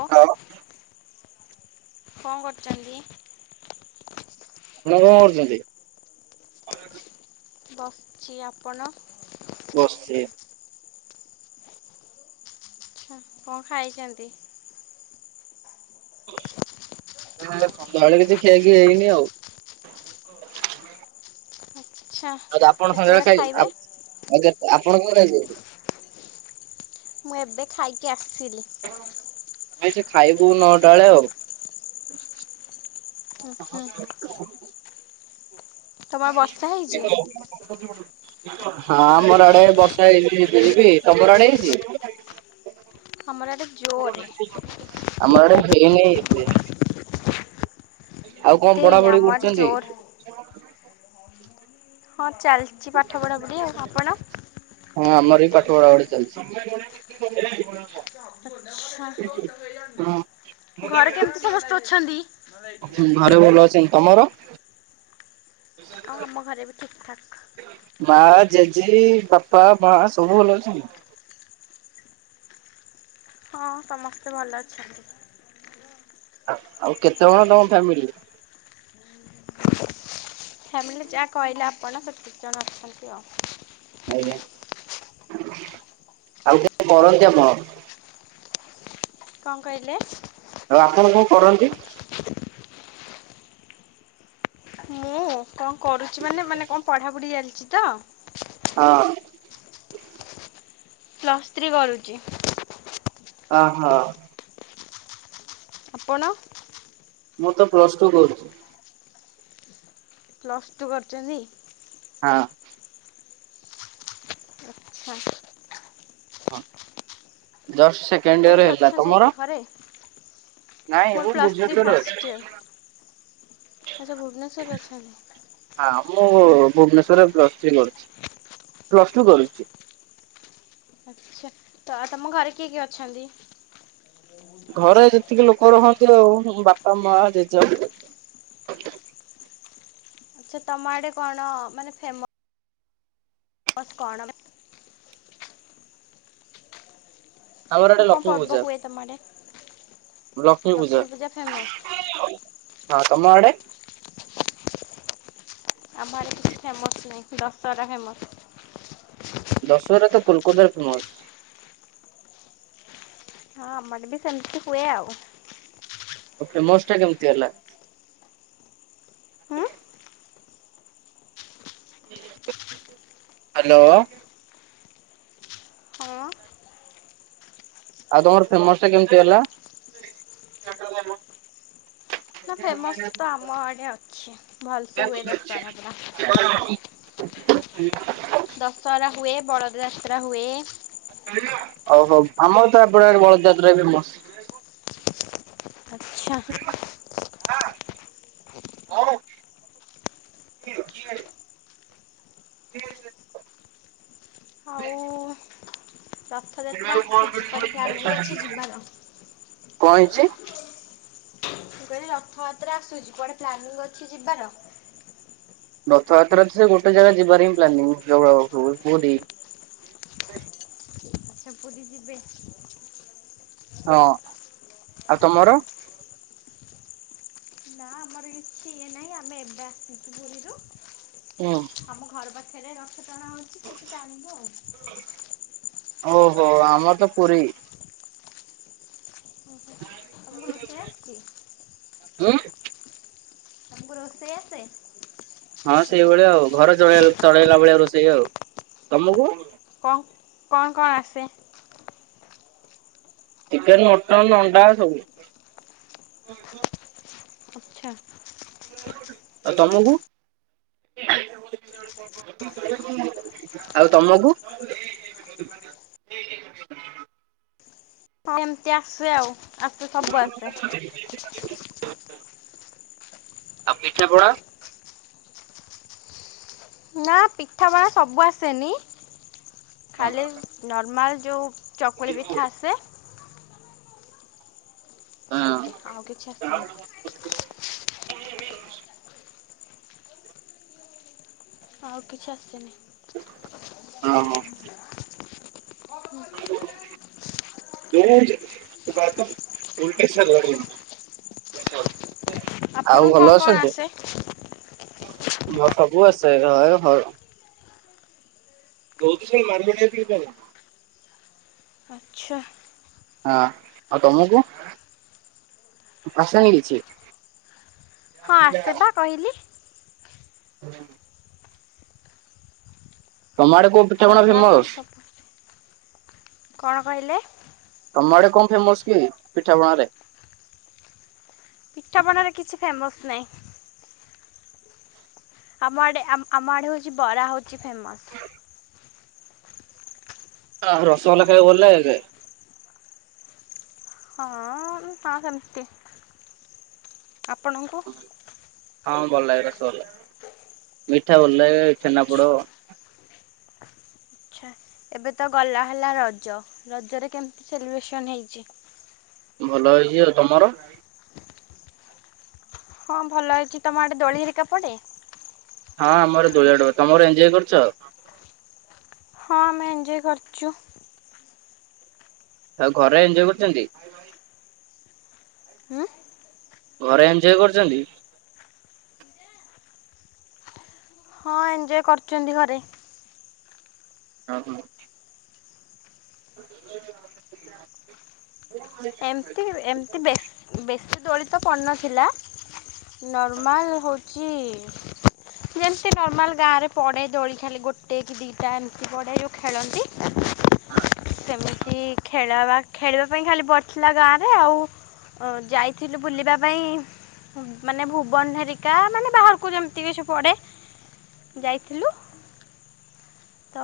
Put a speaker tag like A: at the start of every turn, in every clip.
A: ଅ
B: ଆଉ
A: କଣ କରୁଛନ୍ତି?
B: ଏଇନା କଣ କରୁଛନ୍ତି?
A: ବସ୍‌ ଚି ଆପଣ?
B: ବସ୍‌ଚି।
A: କଣ ଖାଇଛନ୍ତି?
B: ସନ୍ଧ୍ୟାବେଳେ କିଛି ଖିଆ ଖି ହେଇନି ଆଉ।
A: ହ
B: ଆଉ ଆପଣ ସନ୍ଧ୍ୟାବେଳେ
A: ଖାଇବେ?
B: ଖାଇ ଆପଣ କଣ ଖାଇଛନ୍ତି?
A: ମୁଁ ଏବେ ଖାଇକି ଆସିିଲି।
B: ଆମେ ସେ ଖାଇବୁ ନଅଟାଳେ ଆଉ।
A: ହୁଁ ହୁଁ
B: [inaudible]
A: ତମର ବର୍ଷା ହେଇଛି?
B: ହୋଉ। ହଁ ଆମର ଆଡେ ବର୍ଷା ହେଇଛି ଯିବି ଯିବି ତମର ଆଡେ ହେଇଛି?
A: ଆମର ଆଡ଼େ ଜୋରରେ
B: ଆମ ଆଡେ ହେଇନି କିଛି। ଆଉ
A: ଏତେ
B: କଣ
A: ହେଇନି
B: ପଢାପଢି
A: ଆମ ଆଡ଼େ
B: କରୁଛନ୍ତି?
A: ଜୋର ହଁ ଚାଲିଛି ପାଠପଢ଼ା ପଢ଼ି ଆଉ ଆପଣ?
B: ହଁ ଆମର ପାଠ ପଢ଼ା ପଢ଼ି ଚାଲିଛି।
A: ହଁ ଘରେ କେମିତି ସମସ୍ତେ ଅଛନ୍ତି?
B: ଘରେ ଭଲ ଅଛନ୍ତି ତମର?
A: ଆଉ ଆମ ଘରେ ବି ଠିକ୍ ଠାକ୍।
B: ମାଆ ଜେଜେ ବାପା ମାଆ ସବୁ ଭଲ ଅଛନ୍ତି।
A: [inaudible] ହଁ ସମସ୍ତେ ଭଲ ଅଛନ୍ତି।
B: ଆଉ କେତେ ଜଣ ତମ ଫ୍ୟାମିଲି?
A: ଫ୍ୟାମିଲି ଯାହା କହିଲେ ଆପଣ ସେତିକି ଜଣ ଅଛନ୍ତି ଆଉ।
B: ଆଜ୍ଞା ଆଉ କଣ କରନ୍ତି ଆପଣ?
A: କଣ କହିଲେ?
B: ଆଉ ଆପଣ କଣ କରନ୍ତି?
A: ମୁଁ କଣ କରୁଛି ମାନେ ମାନେ କଣ ପଢାପଢ଼ି ଚାଲିଛି ତ?
B: ହଁ।
A: ପ୍ଲସ୍ ଥ୍ରୀ କରୁଛି।
B: ଅହୋ।
A: ଆପଣ?
B: ମୁଁ ତ ପ୍ଲସଟୁ କରୁଛି।
A: ପ୍ଲଷ୍ଟ ଟୁ କରିୁଛନ୍ତି
B: ହଁ।
A: ହଁ।
B: ହ ଯସ୍ଟ ସେକେଣ୍ଡୟେର
A: କୋଉଠି
B: ହେଲା,
A: ଅଛନ୍ତି ଏବେ
B: ତମର?
A: ଘରେ?
B: ନାଇଁ
A: ମୋର
B: ଏବେ ମୁଁ
A: ପ୍ଲସ୍ ଥ୍ରୀ
B: ଭୁବନେଶ୍ୱର ରେ
A: ଫାଷ୍ଟ ଇୟର।
B: ଅଛି।
A: ଆଚ୍ଛା ଭୁବନେଶ୍ୱର ଅଛନ୍ତି।
B: ହଁ ମୁଁ ଭୁବନେଶ୍ରରେ ପ୍ଲସ ଥ୍ରୀ କରୁଚି, ପ୍ଲସ୍ ଟୁ କରୁଚି।
A: ଆଛା ତ ତମ ଘରେ କିଏ କିଏ ଅଛନ୍ତି?
B: ଘରେ ଯେତିକି ଲୋକ ରହନ୍ତି। ଆଉ ବାପା ମା ଜେଜ
A: ଆଚ୍ଛା ତମ ଆଡେ କଣ ମାନେ ଫେମ ମସ କଣ
B: ଆମର ଆଡେ
A: ହଁ କଣ
B: ଲକ୍ଷ୍ମୀ
A: ପର୍ବ
B: ପୂଜା।
A: ହୁଏ, ତମର ଲକ୍ଷ୍ମୀ ପୂଜା ଫେମସ୍।
B: ହଁ ତମ ଆଡେ?
A: ଆମ ଆଡେ କିଛି ଫେମସ୍ ନାହିଁ ଦଶହରା ଫେମ
B: ଦଶହରା ତ କୋଲକାତାର ଫେମସ।
A: ହଁ ଆମର ବି ସେମିତି ହୁଏ ଆଉ।
B: ଫେମସ ଟା କେମିତି ହେଲା?
A: ହୁଁ
B: ହ୍ୟାଲୋ।
A: ହଁ
B: ଆଉ ତମର ଫେମସ ଟା କେମିତି ହେଲା?
A: ନା ଫେମସ ତ ଆମ ଆଡେ ଅଛି, ଭଲସେ ହୁଏ ଦଶହରା ପୁରା।
B: ହୁଁ।
A: ଦଶହରା ହୁଏ ବଳଦ ଯାତ୍ରା ହୁଏ।
B: ଓ ହୋ ଆମର ତ ଏପଟ ଆଡେ ବଳ ଯାତ୍ରା ଫେମସ।
A: ଆଚ୍ଛା।
B: ଆ
A: ଆଉ
B: [unintelligible] କଣ
A: ରଥଯାତ୍ରା ଆସୁଛି କୁଆଡ଼େ ପ୍ଲାନିଂ ଅଛି ଯିବାର
B: ହେଇଚି?
A: ମୁଁ କହିଲେ ରଥଯାତ୍ରା ଆସୁଚି, କୁଆଡେ ପ୍ଲାନିଂ ଅଛି ଯିବାର?
B: ରଥଯାତ୍ରା ସେ ଗୋଟେ ଜାଗା ଯିବାର ହ ପ୍ଲାନିଂ ଯ ପୁରୀ
A: [unintelligible] ପୁରୀ ଯିବେ।
B: ହଁ ଆଉ ତମର?
A: ନା ଆମର କିଛି ଇଏ ନାହିଁ ଆମେ ଏବେ ଆସିଚୁ ପୁରୀରୁ
B: ହୁଁ
A: ଆମ ଘର ପାଖ ପାଖରେ ରଥ ଟଣା ହୋଉଚି ସେଠୀ ଟାଣୀବୁ ଆଉ।
B: ଓହୋ ଆମର ତ ପୁରୀ।
A: ଓହୋ। ତମକୁ ରୋଷେଇ ଆସଚି?
B: ହୁ।
A: ତମକୁ ରୋଷେଇ ଆସେ?
B: ହଁ ସେଇଭଳିଆ ଆଉ ଘର ଚଳେଇ ଚଳେଇଲା ଭଳିଆ ରୋଷେଇ, ଆଉ ତମକୁ?
A: କଣ କଣ କଣ ଆସେ?
B: ଚିକେନ୍, ମଟନ, ଅଣ୍ଡା ସବୁ। [unintelligible]
A: ଆଚ୍ଛା।
B: ଆଉ ତମକୁ? ଆଉ ତମକୁ?
A: ଏମିତି ଆସେ, ଆଉ ଆସେ ସବୁ ଆସେ।
B: ଆଉ ପିଠେ ପଣା?
A: ନା ପିଠାପଣା ସବୁ ଆସେନି ଖାଲି ନର୍ମାଲ ଯୋଉ ଚକଳି ପିଠା ଆସେ। ଟିକେ
B: ହଁ
A: ଆଉ କିଛି ଆସେନି। ଆଉ କିଛି ଆସେନି।
B: ଅ ହଁ। [inaudible] ମୁଁ ଜ ଗତ ଭୁବନେଶ୍ୱରରେ ରହିଲିଣି।
A: ଆପଣଙ୍କୁ କଣ କଣ ଆସେ?
B: ମୋତେ ସବୁ ଆସେ ହଁ ରୁ ହଁ। ଦଉ କି ସେଇ ମରିବେଣି ଏତିକି ପରେ।
A: ଆଚ୍ଛା
B: ହଁ ଆଉ ତମକୁ? ଆସେନି କିଛି।
A: ହଁ ଆସେ ପା କହିଲି।
B: ତମ ଆଡେ କୋଉ ପିଠା ପଣା
A: ଆସେ ପା
B: ଫେମସ
A: କହିଲି ସବୁ ଆସେ। କଣ କହିଲେ?
B: ତମ ଆଡେ କଣ ଫେମସ କି ପିଠାପଣାରେ?
A: ପିଠା ପଣା ରେ କିଛି ଫେମସ୍ ନାହିଁ। ଆମ ଆଡେ ଆମ ଆମ ଆଡେ ହଉଚି ବରା ହଉଚି ଫେମସ।
B: ହଁ ରସଗୋଲା ଖାଇବାକୁ ଭଲ ଲାଗିଥାଏ?
A: ହଁ ତା ସେମିତି ଆପଣଙ୍କୁ?
B: ହଁ ଭଲ ଲାଗେ ରସଗୋଲ ମିଠା ଭଲ ଲାଗେ ଛେନାପୋଡ।
A: ଆଚ୍ଛା ଏବେ ତ ଗଲା ହେଲା ରଜ ରଜରେ କେମିତି ସେଲିବ୍ରେସନ ହେଇଛି?
B: ଭଲ ହେଇଛି ଆଉ ତମର।
A: ହଁ ଭଲ ହେଇଚି ତମ ଆଡେ ଦୋଳି ହେରିକା ପଡ଼େ?
B: ହଁ ଆମର ଦୋଳି ଆଡ ହୁଏ ତମର ଏଞ୍ଜୋୟ କରୁଚ।
A: ହଁ ଆମେ ଏଞ୍ଜୋୟ କରିଚୁ।
B: ଆଉ ଘରେ ଏଞ୍ଜୋୟ କରିଚନ୍ତି।
A: ହୁଁ।
B: ଘରେ ଏଞ୍ଜୋୟ କରିଚନ୍ତି?
A: ଏଞ୍ଜୋୟ କରିଚନ୍ତି ଘରେ।
B: ଅ ହ।
A: ଏମିତି ଏମିତି ବେଶ ବେଶୀ ଦୋଳି ତ ପଡ଼ିନଥିଲା। ନର୍ମାଲ ହଉଛି। ଯେମିତି ନର୍ମାଲ ଗାଁରେ ପଡ଼େ ଦୋଳି ଖାଲି ଗୋଟେ କି ଦିଇଟା ଏମିତି ପଡ଼େ ଯଉ ଖେଳନ୍ତି। ସେମିତି ଖେଳବା ଖେଳିବା ପାଇଁ ଖାଲି ପଡିଥିଲା ଗାଁରେ ଆଉ। ଓ ଯାଇଥିଲୁ ବୁଲିବା ପାଇଁ। ଉଁ ମାନେ ଭୁବନ ହେରିକା ମାନେ ବାହାରକୁ ଯେମିତି କିଛି ପଡ଼େ। ଯାଇଥିଲୁ। ତ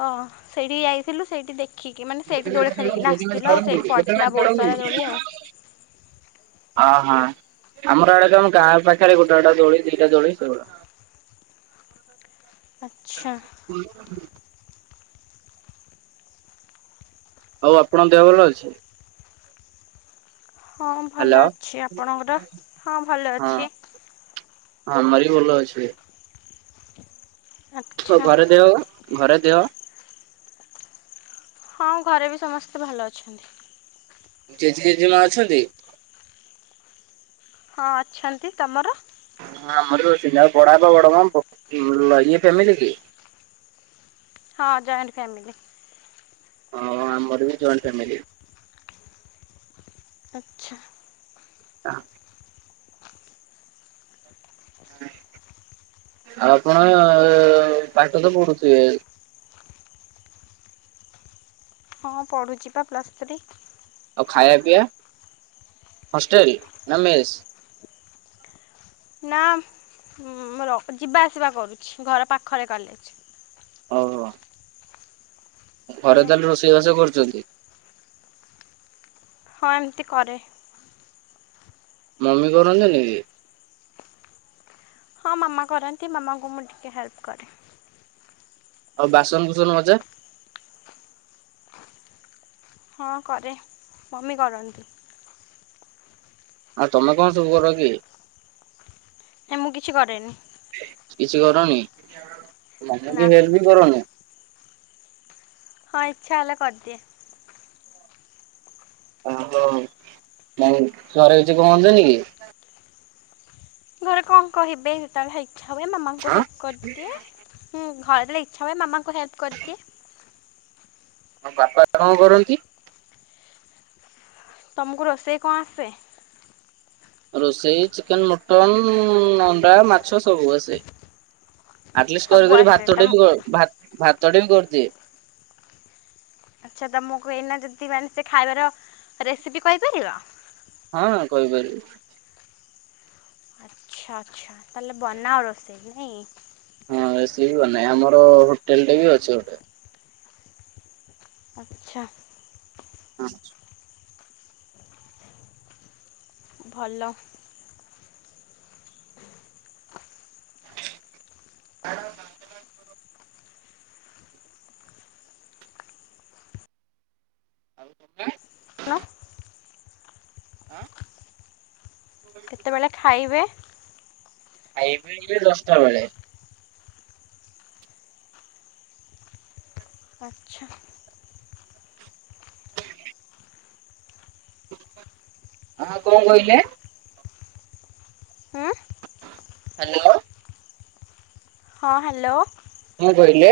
A: ସେଇଠି ଯାଇଥିଲୁ ସେଇଠି ଦେ ଦେଖିକି ମାନେ ସେଇଠି ଦୋଳି ଖେଳିକି ନା ଆସିଥିଲୁ ଆଉ ସେଇଠି ପଡ଼ିଥିଲା ବହୁତ ସାରା ଦୋଳି ଆଉ।
B: ଓହୋ ଆମର ଆଡେ ଯଉ ଆମ ଗାଁ ପାଖରେ ଗୋଟେ ଗୋଟେ ଦୋଳି ଦିଟା ଦୋଳି ସେ ଗୁଡା।
A: ଆଚ୍ଛା।
B: ଆଉ ଆପଣଙ୍କ ଦେହ ଭଲ ଅଛି?
A: ହଁ
B: ହ୍ୟାଲୋ
A: ଭଲ ଅଛି। ଆପଣଙ୍କର? ହଁ ଭଲ ଅଛି।
B: ହଁ ମୋର ବି ଭଲ ଅଛି।
A: ଆଚ୍ଛା
B: ଘରେ ଦେହ ପା ଘରେ ଦେହ।
A: ହଁ ଘରେ ବି ସମସ୍ତେ ଭଲ ଅଛନ୍ତି।
B: ଜେଜେ ଜେଜେମା ଅଛନ୍ତି?
A: ହଁ ଅଛନ୍ତି। ତମର?
B: ହଁ ଆମର ବି ଅଛନ୍ତି। ଆଉ ବଡ ବାପା ବଡ଼ ମା ବ ଉଁ ଆ ଈଏ ଫ୍ୟାମିଲି କି?
A: ହଁ ଜଏଣ୍ଟ ଫ୍ୟମିଲି।
B: ହଁ ଆମର ବି ଜଏଣ୍ଟ ଫ୍ୟମିଲି।
A: ଆଚ୍ଛା।
B: ହ। ଆଉ ଆପଣ, ପାଠ ତ ପଢୁଥିବେ?
A: ହଁ ପଢୁଛି ବା ପ୍ଲସ୍ ଥ୍ରୀ।
B: ଆଉ ଖାଇବା, ପିଇବା ହଷ୍ଟେଲ ନା ମେଶ୍?
A: ନା, ମୁଁ ରହୁ- ଯିବା ଆସିବା କରୁଛି। ଘର ପାଖରେ କଲେଜ।
B: ଓହୋ। ଘରେ
A: ହୁଁ
B: ତାହେଲେ ରୋଷେଇ ବାସ କରୁଛନ୍ତି?
A: ହଁ ଏମିତି କରେ।
B: ମମି କରନ୍ତିନି କି?
A: ହଁ ମାମା କରନ୍ତି। ମାମାଙ୍କୁ ମୁଁ ଟିକେ ହେଲ୍ପ କରେ।
B: ଆଉ ବାସନ କୁସନ ମଜା?
A: ହଁ କରେ। ମମି କରନ୍ତି।
B: ଆଉ ତମେ କଣ ସବୁ କର କି?
A: ମୁଁ କିଛି କରେନି।
B: କିଛି କରନି? ମମି କୁ
A: ନା
B: ବି ହେଲ୍ପ ବି କରନି?
A: ହଁ ଇଚ୍ଛା ହେଲେ କରିଦିଏ।
B: ଓହୋ। ଆଉ ଘରେ କିଛି କହଛନ୍ତିନି କି?
A: ଘରେ କଣ କହିବେ? ଯେତେବେଳେ ଇଚ୍ଛା ହୁଏ ମାମାଙ୍କୁ
B: ଆଁ
A: ହେଲ୍ପ କରିଦିଏ। ହୁଁ। ଘରେ ଯେତେବେଳେ ଇଚ୍ଛା ହୁଏ ମାମାଙ୍କୁ ହେଲ୍ପ କରିଦିଏ।
B: ଆଉ ବାପା କଣ କରନ୍ତି?
A: ତମକୁ ରୋଷେଇ କଣ ଆସେ?
B: ରୋଷେଇ ଚିକେନ, ମଟନ, ଅଣ୍ଡା, ମାଛ ସବୁ ଆସେ। ଆଟଲିଷ୍ଟ କରି
A: ସବୁ
B: କରି ଦେଲେ,
A: ଆସେ
B: ଭାତଟା
A: ତମ
B: ବି ହେଇଯିବ। ଭାତ-ଭାତଟେ ବି କରିଦିଏ।
A: ଆଚ୍ଛା ତମକୁ ଏଇନା ଯଦି, ମାନେ ସେ ଖାଇବାର, ରେସିପି କହିପାରିବ?
B: ହଁ [unintelligible]
A: ଆଚ୍ଛା ଆଚ୍ଛା। ତାହେଲେ ବନାଅ ରୋଷେଇ ନାଇଁ।
B: ହଁ ରୋଷେଇ ବନାଏ। ଆମର ହୋଟେଲ ଟେ ବି ଅଛି ଗୋଟେ।
A: ଆଚ୍ଛା।
B: ଆଛା।
A: ଭଲ।
B: ଆଉ ତମେ? ଆଁ।
A: କେତେବେଳେ ଖାଇବେ?
B: ଖାଇବି ଦଶଟା ବେଳେ।
A: ଆଚ୍ଛା।
B: ଆଉ କଣ କହିଲେ?
A: ହୁଁ
B: ହାଲୋ।
A: ହଁ ହାଲୋ।
B: କଣ କହିଲେ?